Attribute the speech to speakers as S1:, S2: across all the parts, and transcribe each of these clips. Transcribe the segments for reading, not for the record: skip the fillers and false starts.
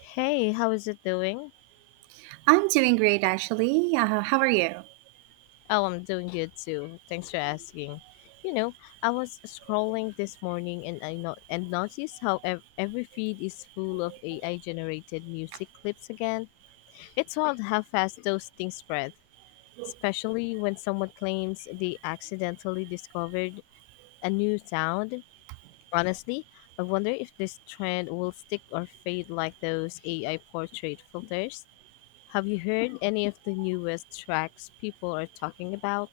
S1: Hey, how is it doing?
S2: I'm doing great actually. How are you?
S1: Oh, I'm doing good too. Thanks for asking. You know, I was scrolling this morning and I not and noticed how every feed is full of AI generated music clips again. It's wild how fast those things spread, especially when someone claims they accidentally discovered a new sound. Honestly, I wonder if this trend will stick or fade like those AI portrait filters. Have you heard any of the newest tracks people are talking about?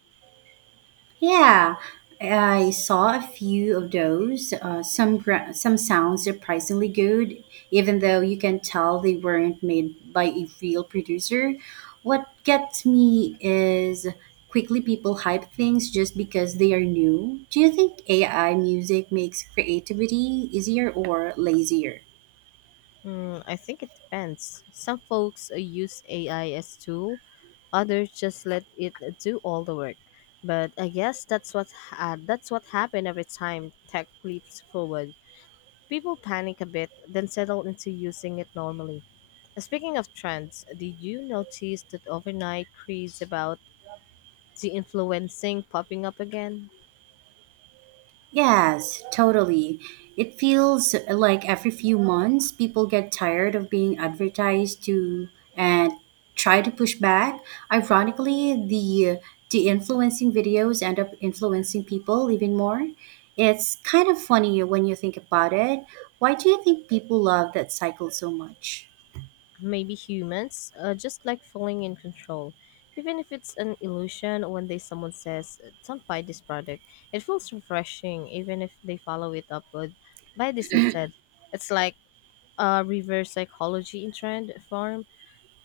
S2: Yeah, I saw a few of those. Uh, some sound surprisingly good, even though you can tell they weren't made by a real producer. What gets me is quickly people hype things just because they are new. Do you think AI music makes creativity easier or lazier?
S1: Mm, I think it depends. Some folks use AI as tool, others just let it do all the work. But I guess that's what happened every time tech leaps forward. People panic a bit, then settle into using it normally. Speaking of trends, did you notice that overnight craze about de influencing popping up again?
S2: Yes, totally. It feels like every few months people get tired of being advertised to and try to push back. Ironically, the influencing videos end up influencing people even more. It's kind of funny when you think about it. Why do you think people love that cycle so much?
S1: Maybe humans just like feeling in control, even if it's an illusion. One day someone says, Don't buy this product." It feels refreshing, even if they follow it up with "buy this instead." It's like a reverse psychology in trend form.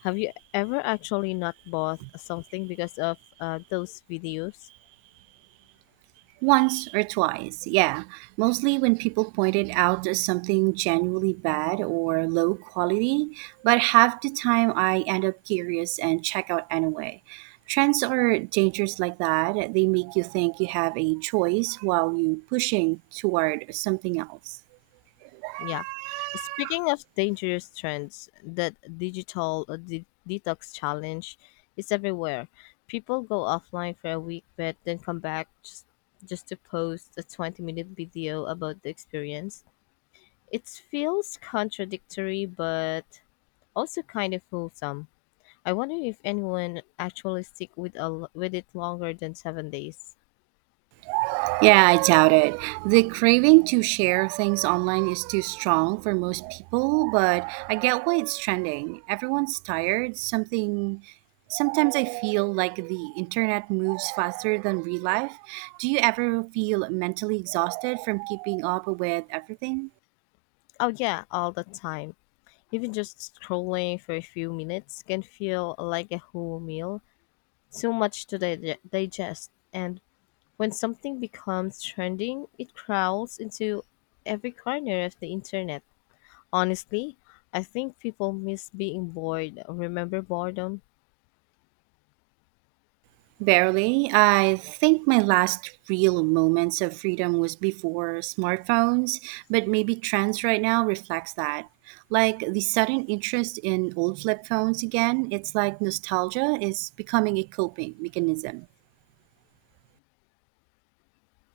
S1: Have you ever actually not bought something because of those videos?
S2: Once or twice, yeah. Mostly when people pointed out something genuinely bad or low quality, but half the time I end up curious and check out anyway. Trends are dangerous like that. They make you think you have a choice while you pushing toward something else.
S1: Yeah. Speaking of dangerous trends, that digital detox challenge is everywhere. People go offline for a week but then come back just to post a 20-minute video about the experience. It feels contradictory but also kind of wholesome. I wonder if anyone actually stick with with it longer than 7 days.
S2: Yeah, I doubt it. The craving to share things online is too strong for most people, but I get why it's trending. Everyone's tired. Something sometimes I feel like the internet moves faster than real life. Do you ever feel mentally exhausted from keeping up with everything?
S1: Oh yeah, all the time. Even just scrolling for a few minutes can feel like a whole meal, too much to digest. And when something becomes trending, it crawls into every corner of the internet. Honestly, I think people miss being bored. Remember boredom?
S2: Barely. I think my last real moments of freedom was before smartphones, but maybe trends right now reflects that. Like the sudden interest in old flip phones again, it's like nostalgia is becoming a coping mechanism.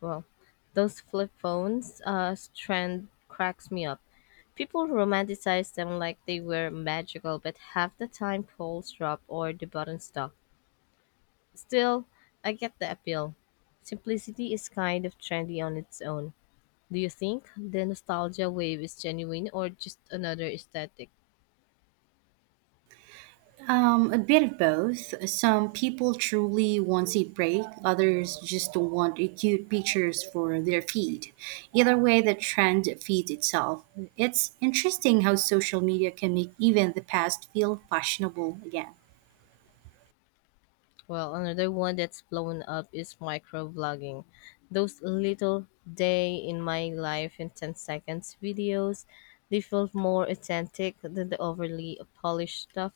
S1: Well, those flip phones trend cracks me up. People romanticize them like they were magical, but half the time calls drop or the button stuck. Still, I get the appeal. Simplicity is kind of trendy on its own. Do you think the nostalgia wave is genuine or just another aesthetic?
S2: A bit of both. Some people truly want a break, others just want cute pictures for their feed. Either way, the trend feeds itself. It's interesting how social media can make even the past feel fashionable again.
S1: Well, another one that's blown up is microvlogging. Those little day in my life in 10 seconds videos, they feel more authentic than the overly polished stuff.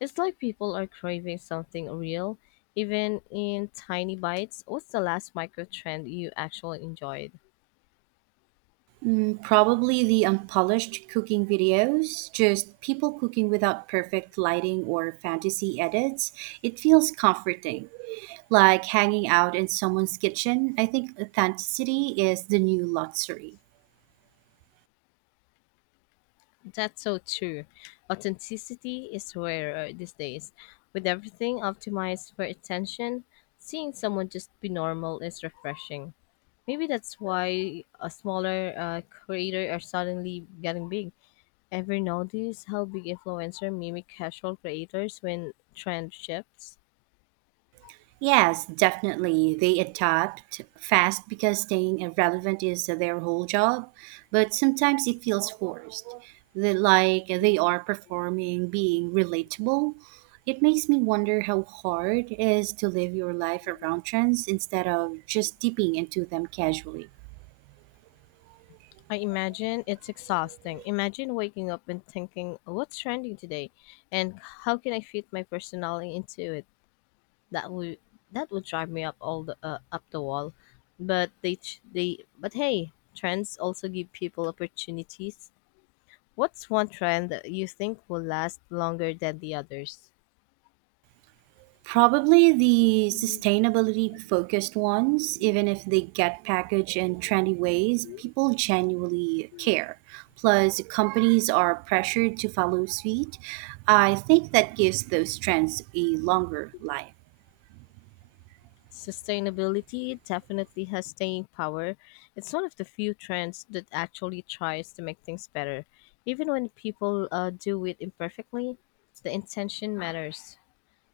S1: It's like people are craving something real, even in tiny bites. What's the last micro trend you actually enjoyed?
S2: Mm, probably the unpolished cooking videos, just people cooking without perfect lighting or fantasy edits. It feels comforting, like hanging out in someone's kitchen. I think authenticity is the new luxury.
S1: That's so true. Authenticity is rare these days. With everything optimized for attention, seeing someone just be normal is refreshing. Maybe that's why a smaller creator are suddenly getting big. Ever notice how big influencer mimic casual creators when trend shifts?
S2: Yes, definitely. They adapt fast because staying relevant is their whole job, but sometimes it feels forced. They, like they are performing being relatable. It makes me wonder how hard it is to live your life around trends instead of just dipping into them casually.
S1: I imagine it's exhausting. Imagine waking up and thinking, what's trending today? And how can I fit my personality into it? that would that would drive me up all the up the wall. But they ch- they but hey, trends also give people opportunities. What's one trend that you think will last longer than the others?
S2: Probably the sustainability focused ones, even if they get packaged in trendy ways, people genuinely care. Plus, companies are pressured to follow suit. I think that gives those trends a longer life.
S1: Sustainability definitely has staying power. It's one of the few trends that actually tries to make things better. Even when people do it imperfectly, the intention matters.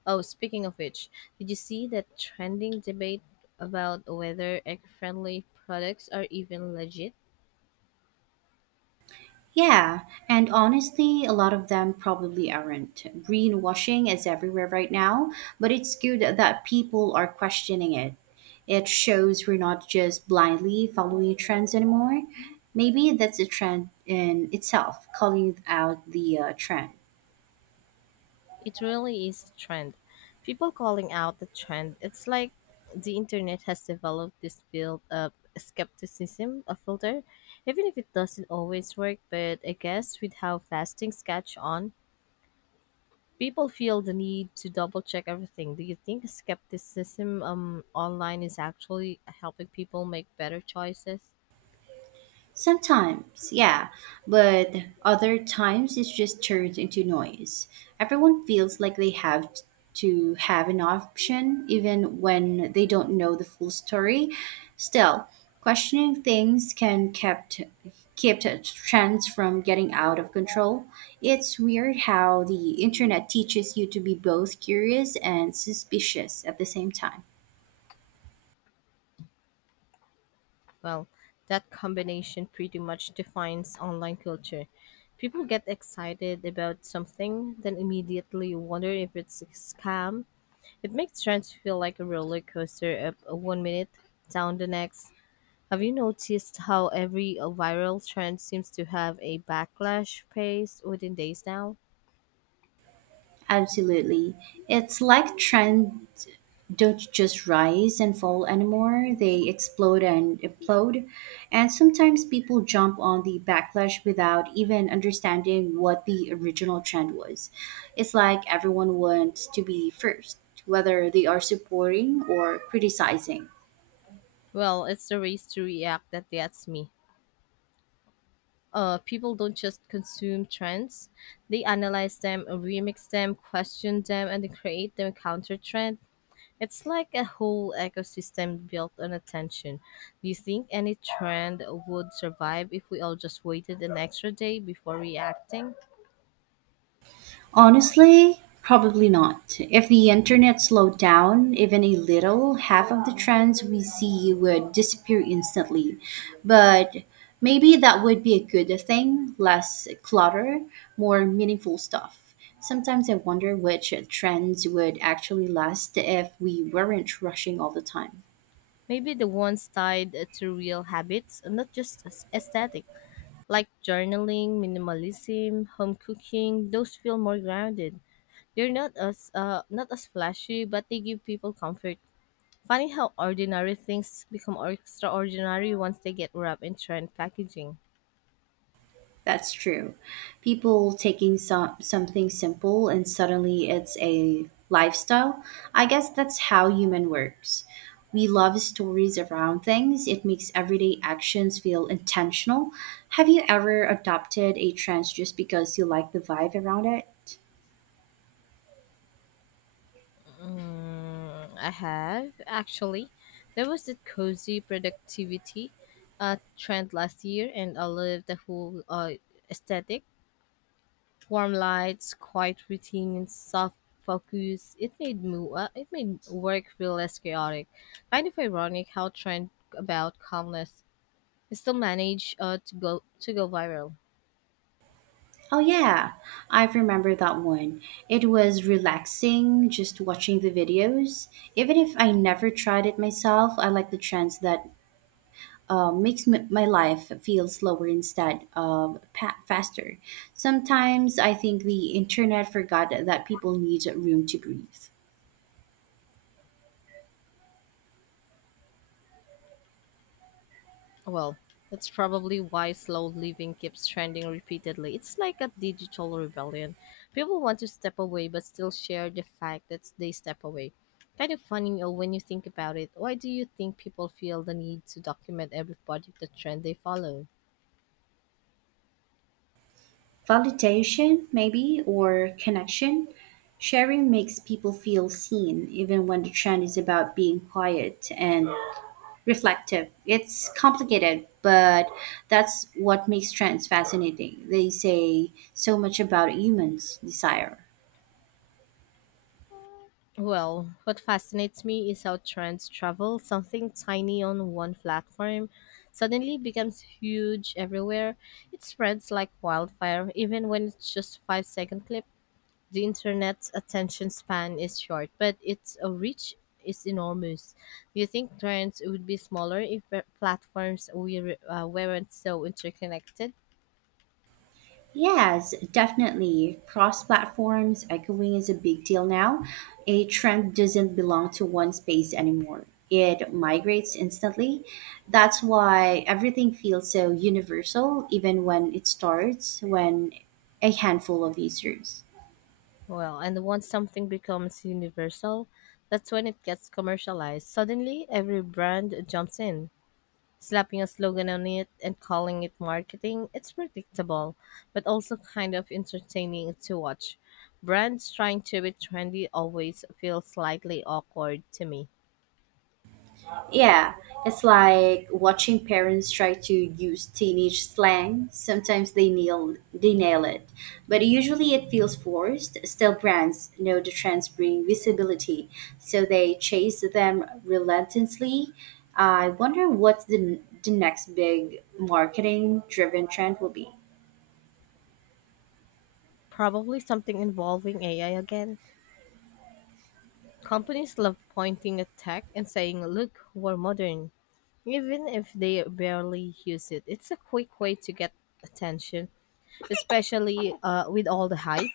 S1: Oh, speaking of which, did you see that trending debate about whether egg-friendly products are even legit?
S2: Yeah, and honestly, a lot of them probably aren't. Greenwashing is everywhere right now, but it's good that people are questioning it. It shows we're not just blindly following trends anymore. Maybe that's a trend in itself, calling out the trend.
S1: It really is a trend. People calling out the trend. It's like the internet has developed this built-up skepticism, a filter, even if it doesn't always work. But I guess with how fast things catch on, people feel the need to double-check everything. Do you think skepticism online is actually helping people make better choices?
S2: Sometimes, yeah, but other times it's just turned into noise. Everyone feels like they have to have an option even when they don't know the full story. Still, questioning things can kept trends from getting out of control. It's weird how the internet teaches you to be both curious and suspicious at the same time.
S1: Well, that combination pretty much defines online culture. People get excited about something, then immediately wonder if it's a scam. It makes trends feel like a roller coaster, up one minute, down the next. Have you noticed how every viral trend seems to have a backlash phase within days now?
S2: Absolutely. It's like trends don't just rise and fall anymore, they explode and implode. And sometimes people jump on the backlash without even understanding what the original trend was. It's like everyone wants to be first, whether they are supporting or criticizing.
S1: Well, it's the race to react that gets me. People don't just consume trends; they analyze them, remix them, question them, and then create them counter trend. It's like a whole ecosystem built on attention. Do you think any trend would survive if we all just waited an extra day before reacting?
S2: Honestly, probably not. If the internet slowed down even a little, half of the trends we see would disappear instantly. But maybe that would be a good thing less clutter, more meaningful stuff. Sometimes I wonder which trends would actually last if we weren't rushing all the time.
S1: Maybe the ones tied to real habits, not aesthetic, like journaling, minimalism, home cooking. Those feel more grounded. They're not as not as flashy, but they give people comfort. Funny how ordinary things become extraordinary once they get wrapped in trend packaging.
S2: That's true. People taking something simple and suddenly it's a lifestyle. I guess that's how human works. We love stories around things. It makes everyday actions feel intentional. Have you ever adopted a trend just because you like the vibe around it?
S1: Mm, I have, actually. There was that cozy productivity trend last year, and I loved the whole aesthetic. Warm lights, quiet routines, soft focus. It it made work feel less chaotic. Kind of ironic how trend about calmness is still managed to go viral.
S2: Oh yeah, I remember that one. It was relaxing just watching the videos. Even if I never tried it myself, I like the trends that uh, makes my life feel slower instead of faster. Sometimes I think the internet forgot that people need room to breathe.
S1: Well, that's probably why slow living keeps trending repeatedly. It's like a digital rebellion. People want to step away but still share the fact that they step away. Kind of funny when you think about it. Why do you think people feel the need to document every part of the trend they follow?
S2: Validation, maybe, or connection. Sharing makes people feel seen, even when the trend is about being quiet and reflective. It's complicated, but that's what makes trends fascinating. They say so much about humans' desire.
S1: Well, what fascinates me is how trends travel. Something tiny on one platform suddenly becomes huge everywhere. It spreads like wildfire, even when it's just 5 second clip. The internet's attention span is short, but its reach is enormous. Do you think trends would be smaller if platforms we weren't so interconnected?
S2: Yes, definitely. Cross platforms echoing is a big deal now. A trend doesn't belong to one space anymore, it migrates instantly. That's why everything feels so universal, even when it starts when a handful of users.
S1: Well, and once something becomes universal, that's when it gets commercialized. Suddenly, every brand jumps in, slapping a slogan on it and calling it marketing. It's predictable, but also kind of entertaining to watch. Brands trying to be trendy always feel slightly awkward to me.
S2: Yeah, it's like watching parents try to use teenage slang. Sometimes they nail it, but usually it feels forced. Still, brands know the trends bring visibility, so they chase them relentlessly. I wonder what the next big marketing driven trend will be.
S1: Probably something involving AI again. Companies love pointing at tech and saying, look, we're modern. Even if they barely use it, it's a quick way to get attention, especially with all the hype.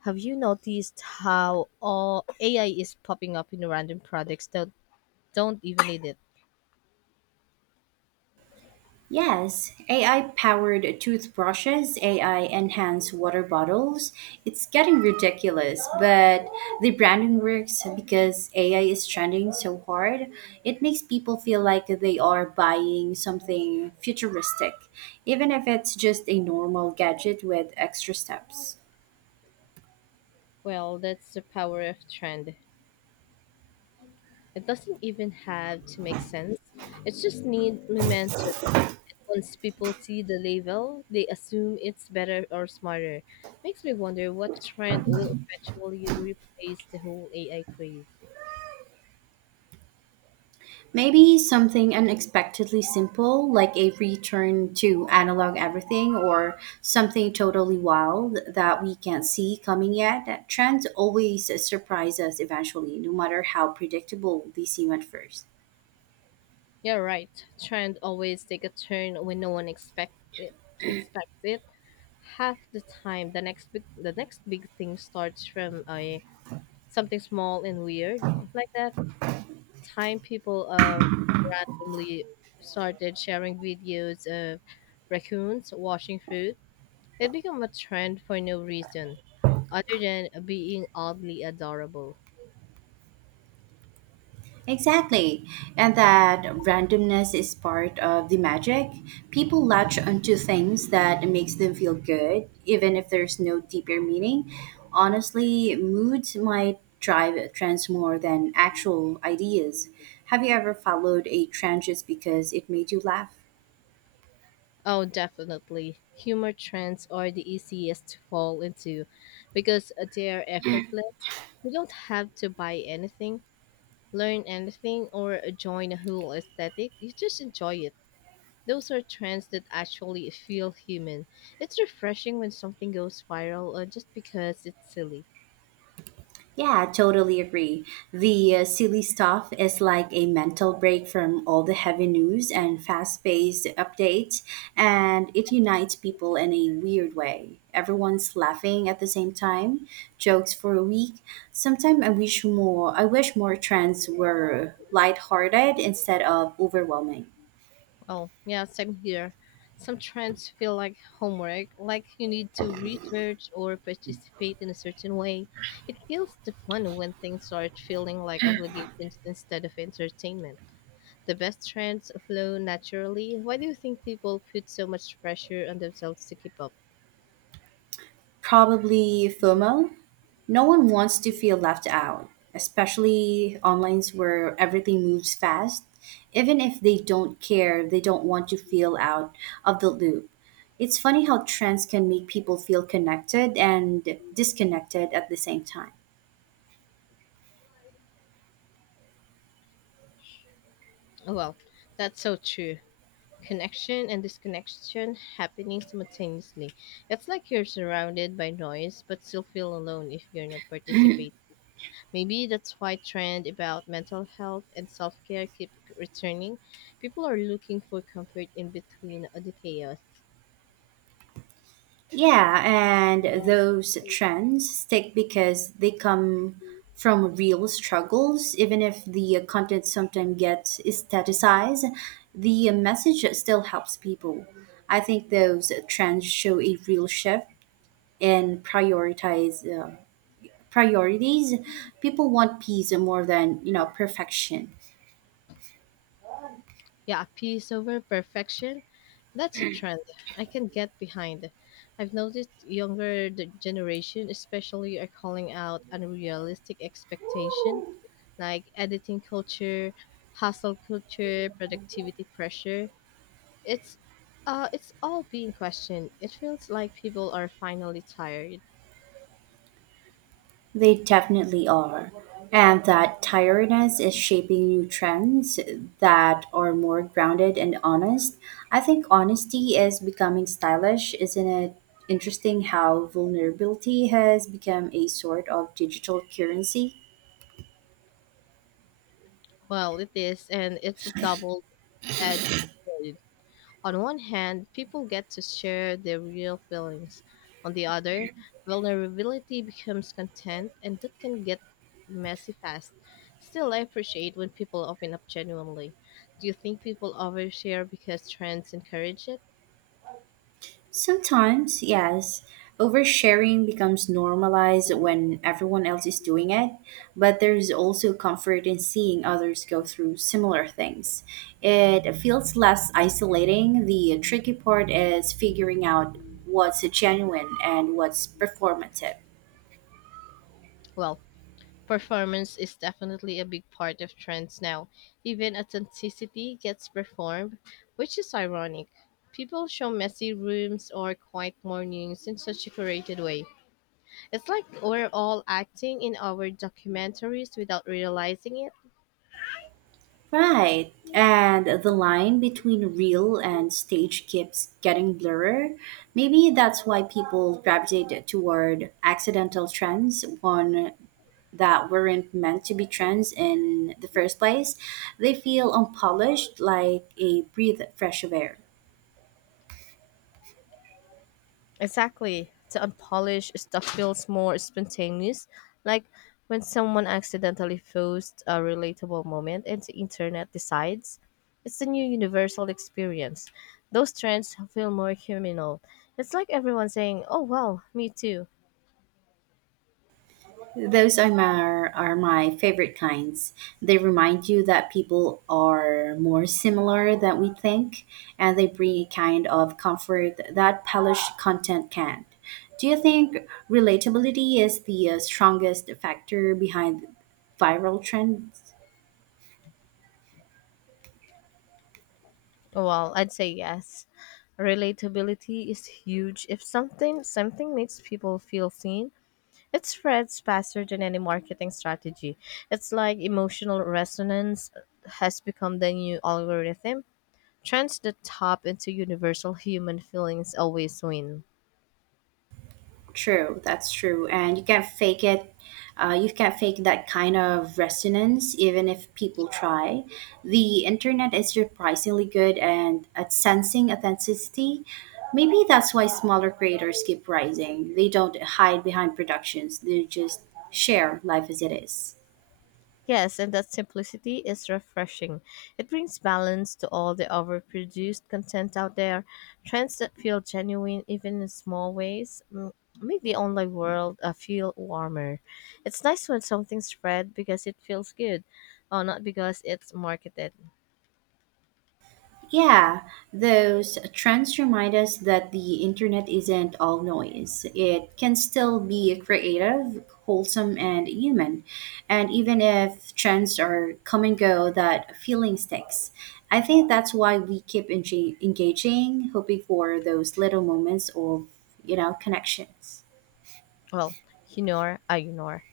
S1: Have you noticed how all AI is popping up in random products that don't even need it?
S2: Yes, AI powered toothbrushes, AI enhanced water bottles. It's getting ridiculous, but the branding works because AI is trending so hard. It makes people feel like they are buying something futuristic, even if it's just a normal gadget with extra steps.
S1: Well, that's the power of trend. It doesn't even have to make sense. It just needs momentum. And once people see the label, they assume it's better or smarter. Makes me wonder what trend will eventually replace the whole AI craze.
S2: Maybe something unexpectedly simple, like a return to analog everything, or something totally wild that we can't see coming yet. Trends always surprise us eventually, no matter how predictable they seem at first.
S1: Yeah, right. Trend always take a turn when no one expect it, expects it. Half the time, the next big thing starts from a something small and weird, like that time people randomly started sharing videos of raccoons washing fruit. It became a trend for no reason other than being oddly adorable.
S2: Exactly. And that randomness is part of the magic. People latch onto things that makes them feel good, even if there's no deeper meaning. Honestly, moods might drive trends more than actual ideas. Have you ever followed a trend just because it made you laugh?
S1: Oh, definitely. Humor trends are the easiest to fall into because they're effortless. You don't have to buy anything, learn anything, or join a whole aesthetic. You just enjoy it. Those are trends that actually feel human. It's refreshing when something goes viral just because it's silly.
S2: Yeah, I totally agree. The silly stuff is like a mental break from all the heavy news and fast paced updates, and it unites people in a weird way. Everyone's laughing at the same time, jokes for a week. Sometimes I wish more trends were lighthearted instead of overwhelming.
S1: Well, yeah, same here. Some trends feel like homework, like you need to research or participate in a certain way. It kills the fun when things start feeling like obligations instead of entertainment. The best trends flow naturally. Why do you think people put so much pressure on themselves to keep up?
S2: Probably FOMO, no one wants to feel left out, especially online where everything moves fast. Even if they don't care, they don't want to feel out of the loop. It's funny how trends can make people feel connected and disconnected at the same time.
S1: Well, that's so true. Connection and disconnection happening simultaneously. It's like you're surrounded by noise but still feel alone if you're not participating. Maybe that's why trend about mental health and self-care keep returning. People are looking for comfort in between the chaos.
S2: Yeah, and those trends stick because they come from real struggles. Even if the content sometimes gets staticized, the message still helps people. I think those trends show a real shift in prioritize priorities. People want peace more than you know perfection.
S1: Yeah, peace over perfection. That's a trend I can get behind. I've noticed younger the generation especially are calling out unrealistic expectations like editing culture, hustle culture, productivity pressure. It's it's all being questioned. It feels like people are finally tired.
S2: They definitely are. And that tiredness is shaping new trends that are more grounded and honest. I think honesty is becoming stylish, isn't it? Interesting how vulnerability has become a sort of digital currency.
S1: Well, it is, and it's a double-edged sword. On one hand, people get to share their real feelings. On the other, vulnerability becomes content, and that can get messy fast. Still, I appreciate when people open up genuinely. Do you think people overshare because trends encourage it?
S2: Sometimes, yes, oversharing becomes normalized when everyone else is doing it, but there's also comfort in seeing others go through similar things. It feels less isolating. The tricky part is figuring out what's genuine and what's performative.
S1: Well, performance is definitely a big part of trends now. Even authenticity gets performed, which is ironic. People show messy rooms or quiet mornings in such a curated way. It's like we're all acting in our documentaries without realizing it.
S2: Right. And the line between real and stage keeps getting blurrer. Maybe that's why people gravitate toward accidental trends on that weren't meant to be trends in the first place. They feel unpolished, like a breath of fresh air.
S1: Exactly. The unpolished stuff feels more spontaneous, like when someone accidentally posts a relatable moment and the internet decides it's a new universal experience. Those trends feel more communal. It's like everyone saying, "Oh well, me too."
S2: Those are my favorite kinds. They remind you that people are more similar than we think, and they bring a kind of comfort that polished content can't. Do you think relatability is the strongest factor behind viral trends?
S1: Well, I'd say yes. Relatability is huge. If something makes people feel seen, it spreads faster than any marketing strategy. It's like emotional resonance has become the new algorithm. Trends that tap into universal human feelings always win.
S2: True, that's true. And you can't fake it. You can't fake that kind of resonance, even if people try. The internet is surprisingly good and at sensing authenticity. Maybe that's why smaller creators keep rising. They don't hide behind productions, they just share life as it is.
S1: Yes, and that simplicity is refreshing. It brings balance to all the overproduced content out there. Trends that feel genuine, even in small ways, make the online world feel warmer. It's nice when something's spread because it feels good, or not because it's marketed.
S2: Yeah, those trends remind us that the internet isn't all noise. It can still be creative, wholesome, and human. And even if trends are come and go, that feeling sticks. I think that's why we keep engaging, hoping for those little moments of, you know, connections.
S1: Well, I ignore.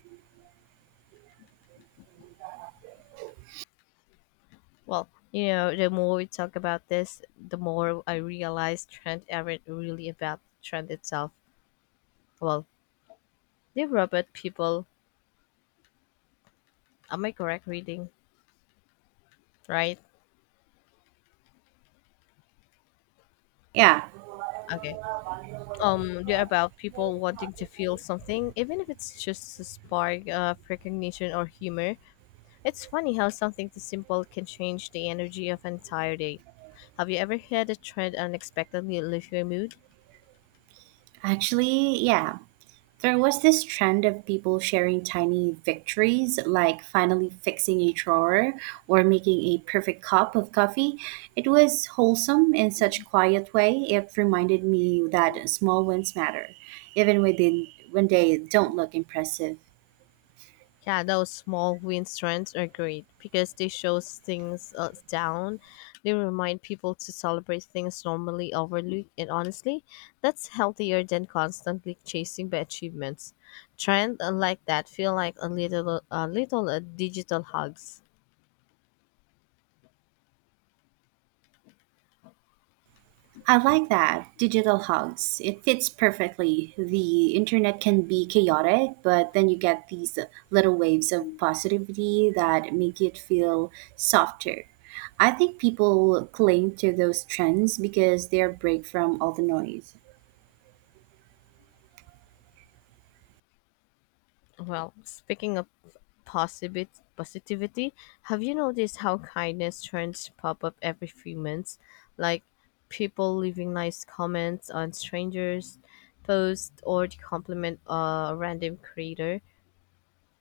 S1: Well, you know, the more we talk about this, the more I realize trend aren't really about trend itself. Well, they're about people. Am I correct reading? Right?
S2: Yeah,
S1: Okay. They're about people wanting to feel something, even if it's just a spark of recognition or humor. It's funny how something this simple can change the energy of an entire day. Have you ever had a trend unexpectedly lift your mood?
S2: actually, yeah. There was this trend of people sharing tiny victories, like finally fixing a drawer or making a perfect cup of coffee. It was wholesome in such quiet way. It reminded me that small wins matter, even within when they don't look impressive.
S1: Yeah, those small win trends are great because they show things down. They remind people to celebrate things normally overlooked, and honestly, that's healthier than constantly chasing the achievements. Trend like that feel like a little digital hugs.
S2: I like that. Digital hugs. It fits perfectly. The internet can be chaotic, but then you get these little waves of positivity that make it feel softer. I think people cling to those trends because they're a break from all the noise.
S1: Well, speaking of positivity, have you noticed how kindness trends pop up every few months? Like people leaving nice comments on strangers, posts, or to compliment a random creator.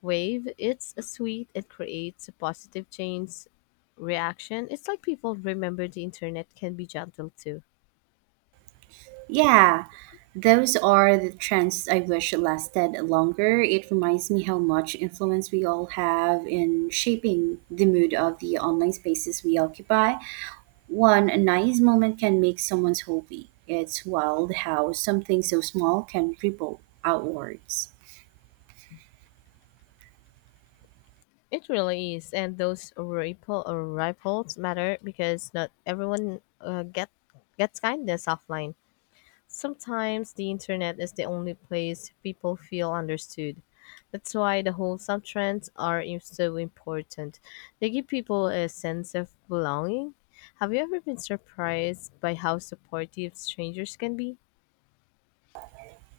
S1: Wave, it's a sweet, it creates a positive change reaction. It's like people remember the internet can be gentle too.
S2: Yeah, those are the trends I wish lasted longer. It reminds me how much influence we all have in shaping the mood of the online spaces we occupy. One a nice moment can make someone's hobby. It's wild how something so small can ripple outwards.
S1: It really is, and those ripples matter because not everyone gets kindness offline. Sometimes the internet is the only place people feel understood. That's why the whole subtrends are so important. They give people a sense of belonging. Have you ever been surprised by how supportive strangers can be?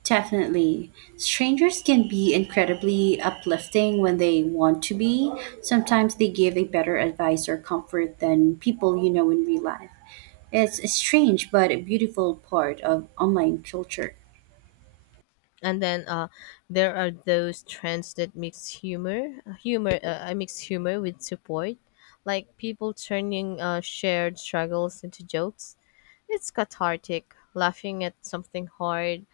S2: Definitely. Strangers can be incredibly uplifting when they want to be. Sometimes they give a better advice or comfort than people you know in real life. It's a strange but a beautiful part of online culture.
S1: And then there are those trends that mix humor, humor, I mix humor with support, like people turning shared struggles into jokes. It's cathartic. Laughing at something hard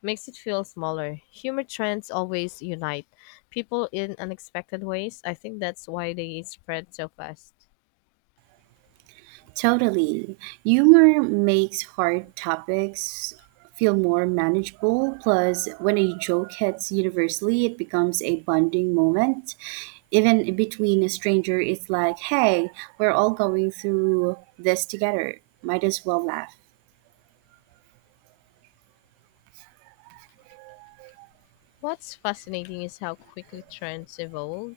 S1: makes it feel smaller. Humor trends always unite people in unexpected ways. I think that's why they spread so fast.
S2: Totally. Humor makes hard topics feel more manageable. Plus, when a joke hits universally, it becomes a bonding moment. Even between a stranger, it's like hey, we're all going through this together. Might as well laugh.
S1: What's fascinating is how quickly trends evolve.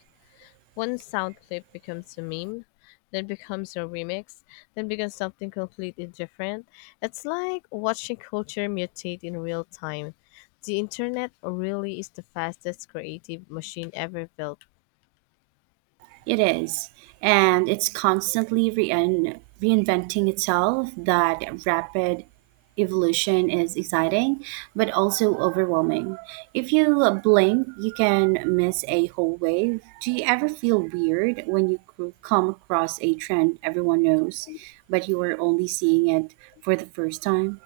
S1: One sound clip becomes a meme, then becomes a remix, then becomes something completely different. It's like watching culture mutate in real time. The internet really is the fastest creative machine ever built.
S2: It is. And it's constantly rein reinventing itself. That rapid evolution is exciting, but also overwhelming. If you blink, you can miss a whole wave. Do you ever feel weird when you c- come across a trend everyone knows, but you are only seeing it for the first time?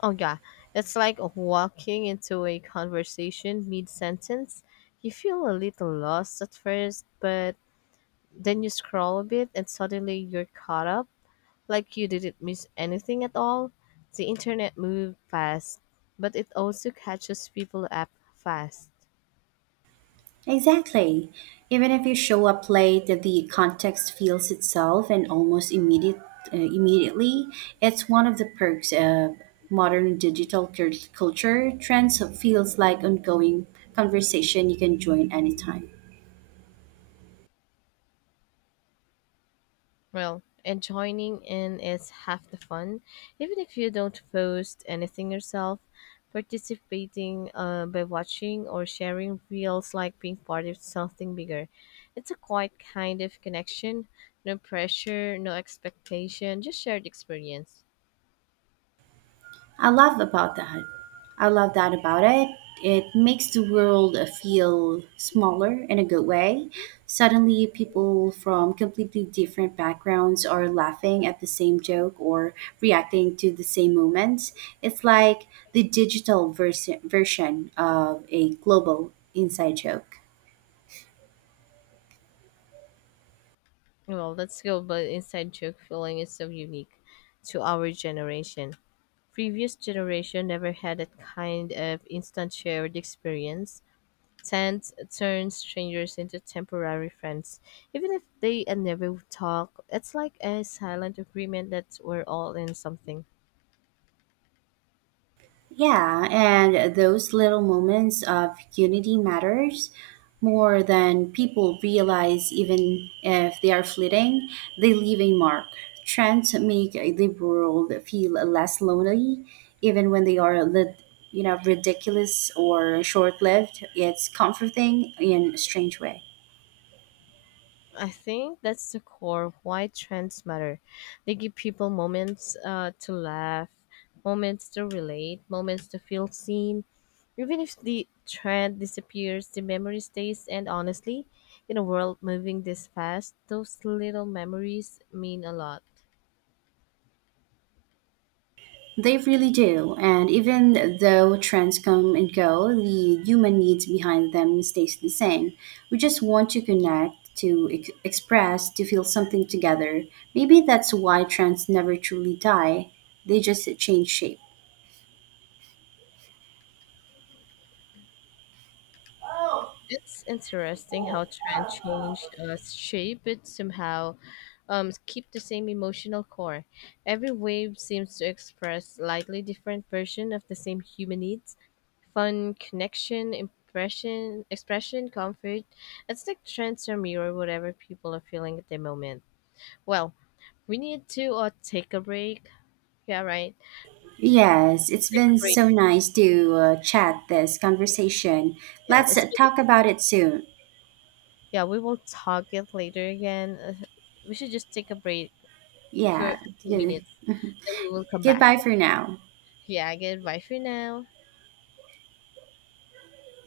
S1: Oh yeah, it's like walking into a conversation mid-sentence. You feel a little lost at first, but then you scroll a bit and suddenly you're caught up, like you didn't miss anything at all. The internet moves fast, but it also catches people up fast.
S2: Exactly. Even if you show up late, the context feels itself and almost immediate, immediately. It's one of the perks of modern digital cur- culture. Trends feels like ongoing conversation you can join anytime.
S1: Well, and joining in is half the fun. Even if you don't post anything yourself, participating by watching or sharing feels like being part of something bigger. It's a quiet kind of connection. No pressure, no expectation, just shared experience.
S2: I love about that. I love that about it. It makes the world feel smaller in a good way. Suddenly, people from completely different backgrounds are laughing at the same joke or reacting to the same moments. It's like the digital version of a global inside joke.
S1: Well, let's go, but inside joke feeling is so unique to our generation. Previous generation never had that kind of instant shared experience. Tent turns strangers into temporary friends. Even if they never talk, it's like a silent agreement that we're all in something.
S2: Yeah, and those little moments of unity matters more than people realize even if they are fleeting, they leave a mark. Trends make the world feel less lonely even when they are you know ridiculous or short-lived. It's comforting in a strange way.
S1: I think that's the core of why trends matter. They give people moments to laugh, moments to relate, moments to feel seen. Even if the trend disappears, the memory stays, and honestly, in a world moving this fast, those little memories mean a lot.
S2: They really do. And even though trends come and go, the human needs behind them stays the same. We just want to connect, to express, to feel something together. Maybe that's why trends never truly die. They just change shape.
S1: It's interesting how trend change shape, but somehow keep the same emotional core. Every wave seems to express slightly different version of the same human needs: fun, connection, impression, expression, comfort. It's like trends are mirror whatever people are feeling at the moment. Well, we need to take a break. Yeah, right.
S2: Yes, it's
S1: Take a
S2: been
S1: break.
S2: so nice to chat this conversation.
S1: Yeah,
S2: Let's
S1: it's
S2: talk about it soon.
S1: yeah. We will talk it later again. We should just take a break for a
S2: Yeah.
S1: few
S2: Yeah.
S1: minutes. Then we will come back.
S2: Goodbye for now.
S1: Yeah, goodbye for now.